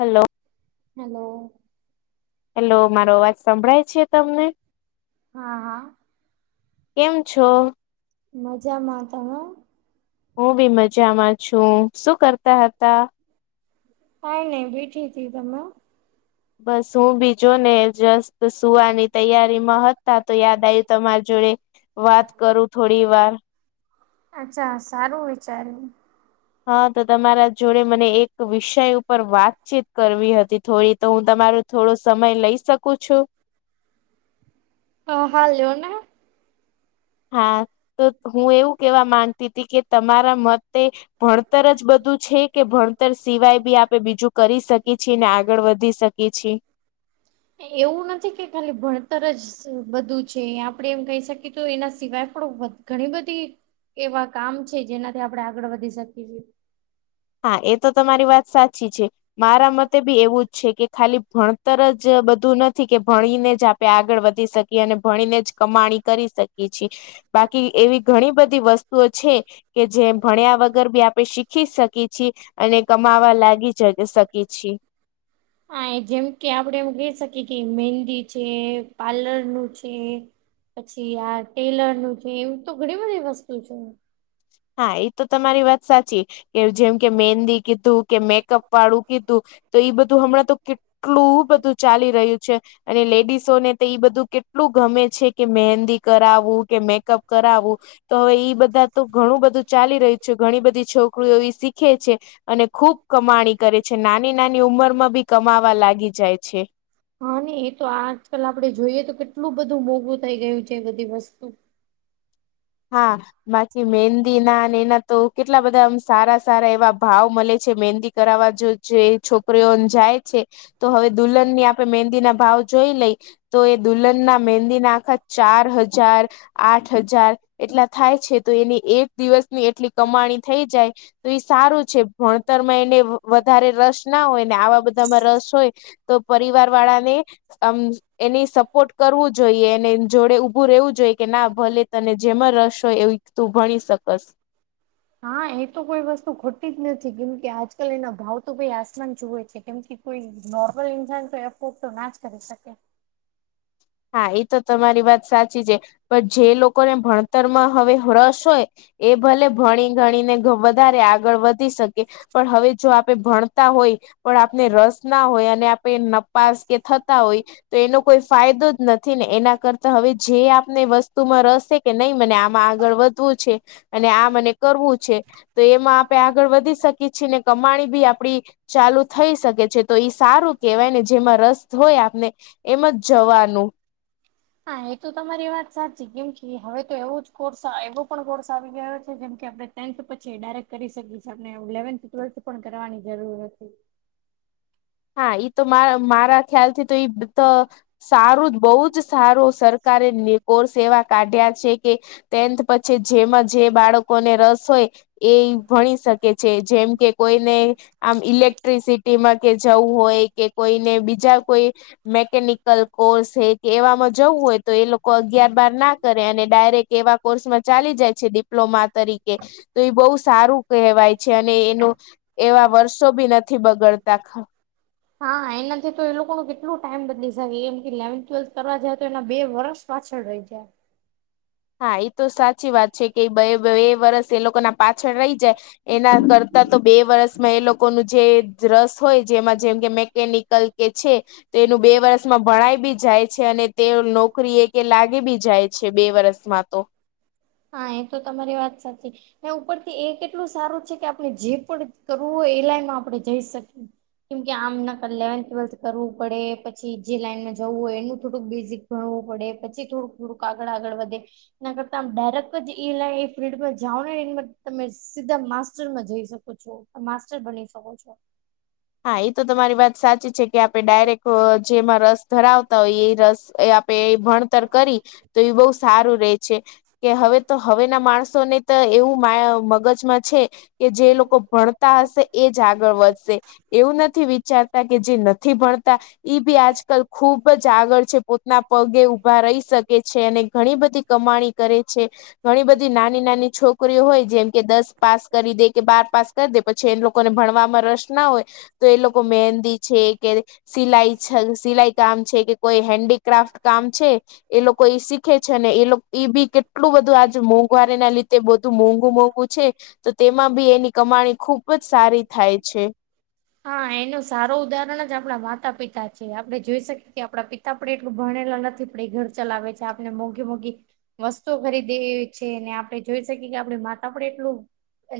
Hello hello hello મારો અવાજ સંભળાય છે તમને, હા હા કેમ છો? મજામાં તમે? હું બી મજામાં છું શું કરતા હતા.? હા નહી બીઠી હતી. તમે? બસ હું બીજો ને એજસ્ટત સુવાની તૈયારી માં હતી તા તો યાદ આવ્યું તમારી જોડે વાત કરું થોડી વાર. અચ્છા સારું વિચાર્યું. હા તો તમારા જોડે મને એક વિષય ઉપર વાતચીત કરવી હતી થોડી, તો હું તમારું થોડો સમય લઈ શકું છું? હા હાલ લયોના હા તો હું એવું કેવા માંગતી હતી કે તમારા મતે ભણતર જ બધું છે કે, ભણતર સિવાય બી આપણે બીજું કરી શકીએ છીએ, ને આગળ વધી શકી ગ છે. એવું નથી કે ખાલી ભણતર જ બધું છે. આપણેે એમ કહી શકીએ તો એના સિવાય આપ ઘણી બધી એવા કામ છે જેનાથી, આપણે આગળ વધી શકીએ છીએ. હા એ તો તમારી વાત સાચી છે મારા મત બી એવું જ છે કે ખાલી ભણતર જ બધું નથી કે ભણીને જ આપે આગળ વધી શકી અને ભણીને જ કમાણી કરી શકીએ છીએ. બાકી એવી ઘણી બધી વસ્તુઓ છે કે જેમ ભણ્યા વગર બી આપણે શીખી શકીએ છીએ, અને કમાવા લાગી જ શકીએ છીએ. હા જેમ કે આપડે એમ કઈ શકીએ કે, મહેંદી છે પાલરનું છે. પછી આ ટેલર નું છે એમ તો ઘણી બધી વસ્તુ છે. હા એ તો તમારી વાત સાચી. કે જેમ કે મેંદી કીધું કે, મેકઅપ વાળું કીધું તો, બધું હમણાં તો એટલું બધું ચાલી રહ્યું છે અને લેડીસો ને તો બધું કે એટલું ગમે છે. કે મહેંદી કરાવું કે, મેકઅપ કરાવવું તો હવે ઈ બધા તો ઘણું બધું ચાલી રહ્યું છે. ઘણી બધી છોકરીઓ એ શીખે છે. અને ખુબ કમાણી કરે છે. નાની નાની ઉંમર માં બી કમાવા લાગી જાય છે. હા ને એ તો આજકાલ આપડે જોઈએ તો, કેટલું બધું મોઘું થઈ ગયું છે. એ બધી વસ્તુ હા બાકી મહેંદી ના ને એના તો કેટલા બધા આમ સારા સારા એવા ભાવ મળે છે, મહેંદી કરાવવા જો જે છોકરીઓ જાય છે. તો હવે દુલ્હનની આપે મહેંદી ના ભાવ જોઈ લઈ. તો એ દુલ્હનના મેંદી ના આખા ચાર હજાર આઠ હજાર એટલા થાય છે તો, એની એક દિવસની એટલી કમાણી થઈ જાય. તો એ સારું છે ભણતરમાં એને વધારે રસ ના હોય ને, આવા બધામાં રસ હોય તો પરિવાર વાળાને આમ એની સપોર્ટ કરવું જોઈએ, એને જોડે ઊભું રહેવું જોઈએ, કે ના ભલે તને જેમાં રસ હોય એવીું તું ભણી શકસ. હા એ તો કોઈ વસ્તુ ખોતી જ નથી કેમ કે આજકાલ એના ભાવ તો ભાઈ આસમાન જુવે છે કેમ કે કોઈ નોર્મલ ઇન્સાન તો એપ તો ના જ કરી શકે. હા એ તો તમારી વાત સાચી છે. પણ જે લોકોને ભણતરમાં હવે રસ હોય. એ ભલે ભણી ગણીને વધારે આગળ વધ શકે પણ હવે જો આપણે ભણતા હોય, પણ આપને રસ ના હોય અને આપે નપાસ કે થતા હોય તો એનો કોઈ ફાયદો નથી ને એના કરતા હવે જે આપને વસ્તુમાં રસે કે નહીં મને આમાં આગળ વધવું છે. અને આ મને કરવું છે તો એમાં આપે આગળ વધી શકીએ છીએ ને કમાણી ભી આપડી ચાલુ થઈ શકે છે તો ઈ સારું કેહેવાય ને જેમાં રસ હોય આપને એમા જ જવાનું. હા એ તો તમારી વાત સાચી કેમ કે હવે તો એવો જ કોર્સ એવો પણ કોર્સ આવી ગયો છે જેમ કે આપણે ટેન્થ પછી ડાયરેક્ટ કરી શકી છે આપને ઈલેવન્થ ટ્વેલ્થ પણ કરવાની જરૂર નથી. હા ઈ તો માર મારા ખ્યાલ થી તો ઈ તો સારું બહુ જ સારું સરકારે કોર્સ એવા કાઢ્યા છે કે ટેન્થ પછી જેમાં જે બાળકોને રસ હોય એ ભણી શકે છે જેમ કે કોઈને આમ ઇલેક્ટિસિટીમાં કે જવું હોય કે કોઈને બીજા કોઈ મેકેનિકલ કોર્સ કે એવામાં જવું હોય તો એ લોકો અગિયાર બાર ના કરે અને ડાયરેક્ટ એવા કોર્સમાં ચાલી જાય છે ડિપ્લોમા તરીકે તો એ બહુ સારું કહેવાય છે અને એનું એવા વર્ષો બી નથી બગડતા. હા એનાથી તો એ લોકો નુ કેટલું ટાઈમ બદલી શકે એમ કે ઈલેવન્થ ટ્વેલ્થ કરવા જાય તો એના બે વર્ષ પાછળ રહી જાય. હા એ તો સાચી વાત છે કે બે વરષ એ લોકો ના પાછળ રહી જાય એના કરતા તો બે વર્ષમાં એ લોકોનું જે રસ હોય જેમાં જેમ કે મેકેનિકલ એ છે. તેનું બે વરસમાં ભણાય બી જાય છે અને તે નોકરી એ કે લાગી બી જાય છે બે વરસ માતો હા એ તો તમારી વાત સાચી એ ઉપરથી એ કેટલું સારું છે કે આપણે જે પણ કરવું હોય એ લાઈનમાં આપણે જઈ શકી કેમ કે આમ ના ઈલેવંથ ટ્વેલ્થ કરવું પડે પછી જે લાઈનમાં જવું હોય એનું થોડુંક બેઝિક ભણવું પડે પછી થોડુંક થોડુંક આગળ આગળ વધે એના કરતા આમ ડાયરેક્ટ એ લાઈ ફિલ્ડમાં જાવ ને તમે સીધા માસ્ટરમાં જઈ શકો છો. માસ્ટર બની શકો છો. હા એ તો તમારી વાત સાચી છે કે આપડે ડાયરેક્ટ જેમાં રસ ધરાવતા હોય એ રસ એ આપે ભણતર કરી તો એ બહુ સારું રે છે. કે હવે તો હવે ના માણસો ને તો એવું મા મગજમાં છે કે જે લોકો ભણતા હશે એ જ આગળ વધશે. એવું નથી વિચારતા કે જે નથી ભણતા ઈ બી આજકાલ ખુબ જ આગળ છે પોતના પગે ઊભા રહી શકે છે અને ઘણી બધી કમાણી કરે છે. ઘણી બધી નાની નાની છોકરીઓ હોય જેમ કે દસ પાસ કરી દે કે બાર પાસ કરી દે પછી એ લોકોને ભણવામાં રસ ના હોય તો એ લોકો મહેંદી છે કે સિલાઈ સિલાઈ કામ છે, કે કોઈ હેન્ડીક્રાફ્ટ કામ છે. એ લોકો એ શીખે છે ને એ એ બી કેટલું બધું આજ મોંઘવારી ના લીધે બધુ મોંઘું -મોંઘું નુ છે તો તેમાં બી એની કમાણી ખુબ જ સારી થાય છે. હા એનું સારું ઉદાહરણ જ આપણા માતા પિતા છે આપણે જોઈ શકીએ કે આપડા પિતા આપણે એટલું ભણેલા નથી આપડે એ ઘર ચલાવે છે આપણે મોંઘી મોઘી વસ્તુ ખરી દેવી છે ને આપણે જોઈ શકીએ કે આપડી માતા પણ એટલું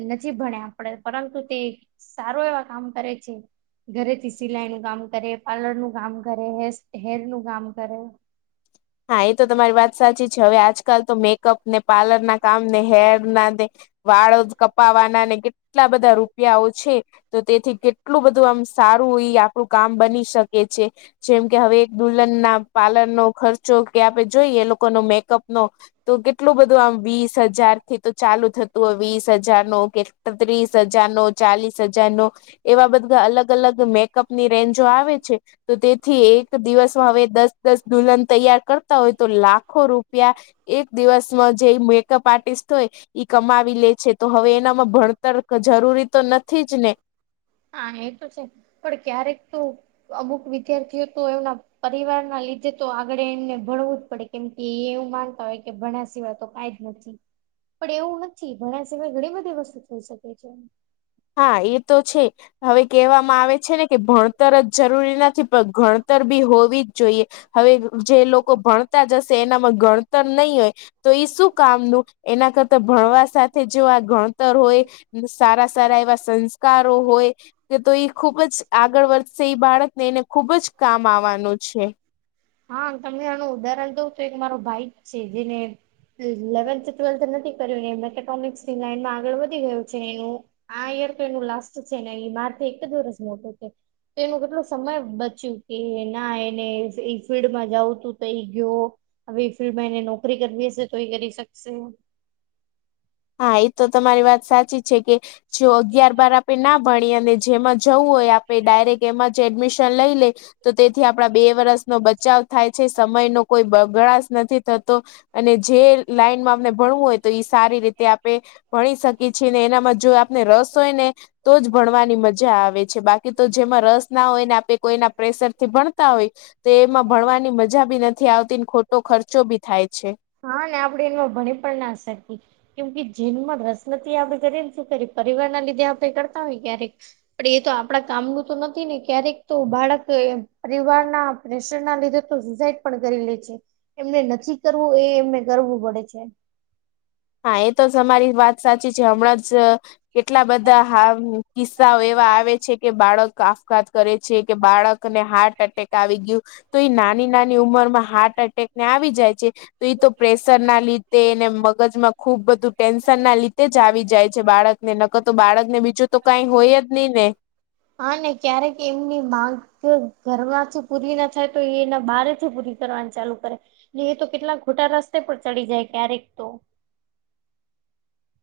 નથી ભણ્યા આપડે પરંતુ તે સારો એવા કામ કરે છે. ઘરેથી સિલાઈ નું કામ કરે, પાર્લર નું કામ કરેે, હેર નું કામ કરે. હા એ તો તમારી વાત સાચી છે હવે આજકાલ તો મેકઅપ ને, પાર્લર ના કામ ને, હેર ના ને વાળ કપાવાના ને કેટલા બધા રૂપિયાઓ છે તો તેથી કે એટલું બધું આમ સારું એ આપણું કામ બની શકે છે. જેમ કે હવે એક દુલ્હન ના પાર્લરનો ખર્ચો કે આપે જોઈએ એ લોકોનો મેકઅપ નો તો કેટલું બધું આમ વીસ હજાર થી તો ચાલુ થતું હોય વીસ હજાર નું કે ત્રીસ હજાર નો, ચાલીસ હજાર નો. એવા બધા અલગ-અલગ મેકઅપની રેન્જો આવે છે. તો તેથી એક દિવસમાં, હવે દસ-દસ દુલ્હન તૈયાર કરતા હોય તો, લાખો રૂપિયા. એક દિવસમાં જે મેકઅપ આર્ટિસ્ટ હોય. ઈ કમાવી લે છે, તો હવે એનામાં ભણતર જરૂરી તો નથી જ ને. હા, એ તો છે, પણ ક્યારેક તું અમુક વિદ્યાર્થીઓ તો એમના પરિવાર ના લીધે તો, આગળ એમને ભણવું જ પડે. કેમ કે એવું માનતા હોય કે, ભણવા સિવાય તો કઈ જ નથી. પણ એવું નથી, ભણવા સિવાય ઘણી બધી વસ્તુ થઈ શકે છે. હા, એ તો છે. હવે કહેવામાં આવે છે ને, કે ભણતર જ જરૂરી નથી, પણ ભણતર બી હોવી જ જોઈએ. હવે જે લોકો ભણતા જ હશે, એનામાં ગણતર નહી હોય. તો એઈ શું કામનું એના કરતા ભણવા સાથે જો, આ ગણતર હોય સારા. સારા એવા સંસ્કારો હોય. કે તો ખુબ જ આગળ વધશે, એ બાળકને એને ખુબ જ કામ આવવાનું છે. હા, તમને આનું ઉદાહરણ દઉ તો, એક મારો ભાઈ છે જેને ઇલેવન્થ ટ્વેલ્થ નથી કર્યું ને, મેથેકોમિક્સ ની લાઈનમાં આગળ વધી ગયું છે, એનું. હા, યરપ્લે નું લાસ્ટ છે ને, એ માર એક જ વર્ષ મોટું છે. તેનું કેટલો સમય બચ્યું કે, ના એને ફિલ્ડમાં જાઉું તું તો એ ગયો, હવે એ ફિલ્ડમાં એને નોકરી કરવી હશે તો, એ કરી શકશે. હા, એ તો તમારી વાત સાચી છે કે જો અગિયાર બાર આપે ના ભણી અને જેમાં જવું હોય, આપે ડાયરેક્ટ એમાં જ એડમિશન લઈ લે. તો તેથી આપણા બે વર્ષનો બચાવ થાય છે, સમય નો કોઈ બગળે નથી થતો. અને જે લાઈનમાં અમને ભણવું હોય તો, એ સારી રીતે આપણે ભણી શકીએ છીએ ને, એના જો આપને રસ હોય ને. તો જ ભણવાની મજા આવે છે, બાકી તો જેમાં રસ ના હોયને આપે, કોઈના પ્રેશર થી ભણતા હોય. તો એમાં ભણવાની મજા બી નથી આવતી, ખોટો ખર્ચો બી થાય છે. હા ને, આપડે એમાં ભણી પણ ના સરકી. કેમ કે જેનમાં રસમતિ આપડે કરીએ ને શું ખ, પરિવાર ના લીધે આપડે કરતા હોય, ક્યારેક. પણ એ તો આપણા કામનું તો નથી ને, ક્યારેક તો બાળક પરિવારના રસ્ટ ના લીધે તો સુસાઈડ પણ કરી લે છે, એમને નથી કરવું એ એમને કરવું પડે છે. હા, એ તો જ અમારી વાત સાચી છે, હમણાં જ કેટલા બધા હ કિસ્સાઓ એવા આવે છે કે, બાળક આપફઘાત કરે છે કે, બાળક ને હાર્ટ એટેક આવી ગયું તો, એ નાની નાની ઉંમર માં હાર્ટ એટેક ને આવી જાય છે, તો એ તો પ્રેશર ના લીધે એને મગજમાં ખુબ બધું ટેન્શન ના લીધે જ આવી જાય છે, બાળકને નકર તો બાળક ને, બીજું તો કઈ હોય જ નહી ને. હા ને, ક્યારેક એમની માંગ ઘરમાંથી પૂરી ના થાય તો, એના બારથી પૂરી કરવાનું ચાલુ કરે, એટલે એ તો કેટલા ખોટા રસ્તે પર ચડી જાય, ક્યારેક તો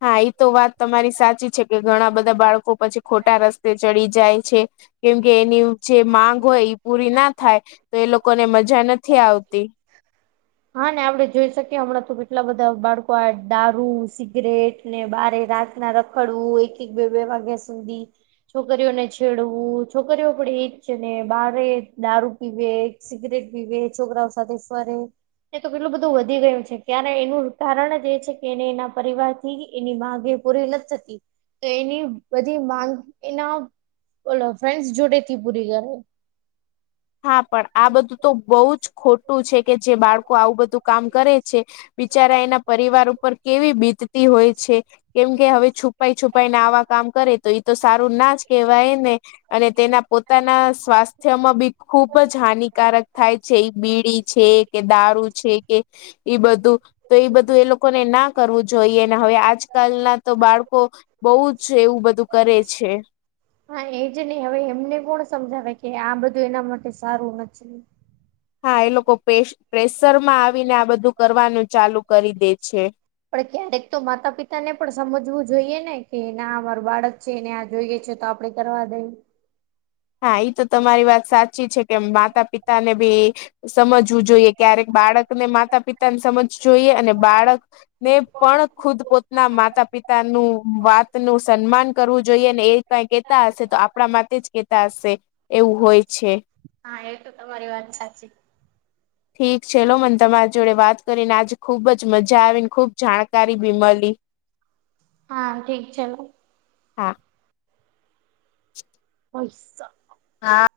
હા, એ તો વાત તમારી સાચી છે કે, ઘણા બધા બાળકો પછી ખોટા રસ્તે ચડી જાય છે. કેમકે એની જે માંગ હોય એ પૂરી ના થાય તો, એ લોકોને મજા નથી આવતી. હા, આપડે જોઈ શકીએ હમણાં તો, કેટલા બધા બાળકો આ દારૂ, સિગરેટ ને બારે રાતના રખડવું, એક-એક, બે-બે વાગ્યા સુધી. છોકરીઓને છેડવું, છોકરીઓ પણ એજ છે ને, બારે દારૂ પીવે. સિગરેટ પીવે, છોકરાઓ સાથે ફરે. એ તો કેટલું બધું વધી ગયું છે, ક્યારે એનું કારણ જ એ છે કે, એને એના પરિવાર થી એની માગે. પૂરી નથી થતી, તો એની બધી માંગ એના બોલો ફ્રેન્ડ્સ જોડે થી પૂરી ઘરે હા, પણ આ બધું તો બહુ જ ખોટું છે કે, જે બાળકો આવું બધું કામ કરે છે, બિચારા એના પરિવાર ઉપર કેવી બીતતી હોય છે. કેમ કે હવે છુપાઈ છુપાઈ ને આવા કામ કરે તો, એ તો સારું ના જ કેવાય ને. અને તેના પોતાના સ્વાસ્થ્યમાં બી ખૂબ જ હાનિકારક થાય છે, એ બીડી છે કે, દારૂ છે કે ઈ બધું તો એ બધું એ લોકોને ના કરવું જોઈએ ને, હવે આજકાલ ના તો બાળકો બહુ જ એવું બધું કરે છે. હા, એજ નહી, હવે એમને કોણ સમજાવે કે, આ બધું એના માટે સારું નથી. હા, એ લોકો પ્રેશર માં આવીને, આ બધું કરવાનું ચાલુ કરી દે છે. પણ ક્યારેક તો માતા-પિતા ને, પણ સમજવું જોઈએ ને કે ના અમારું બાળક છે ને, આ જોઈ ગઈ છે તો, આપડે કરવા દઈ. હા, ઈ તો તમારી વાત સાચી છે કે, માતા-પિતા ને બી સમજવું જોઈએ, ક્યારેક બાળકને માતા-પિતાને સમજવું જોઈએ, અને બાળક ને પણ ખુદ પોતાના માતા-પિતાનું વાત નું સન્માન કરવું જોઈએ ને, એ કઈક હશે તો, આપણા માટે જ કેતા હશે, એવું હોય છે. હા, એટું તો મારી વાત સાચી. ઠીક છે લો, મને તમારી જોડે વાત કરીને, આજે ખુબ જ મજા આવી ને, ખુબ જાણકારી બી મળી. હા, ઠીક છે. હા. [unintelligible] હૈસ [unintelligible] હા.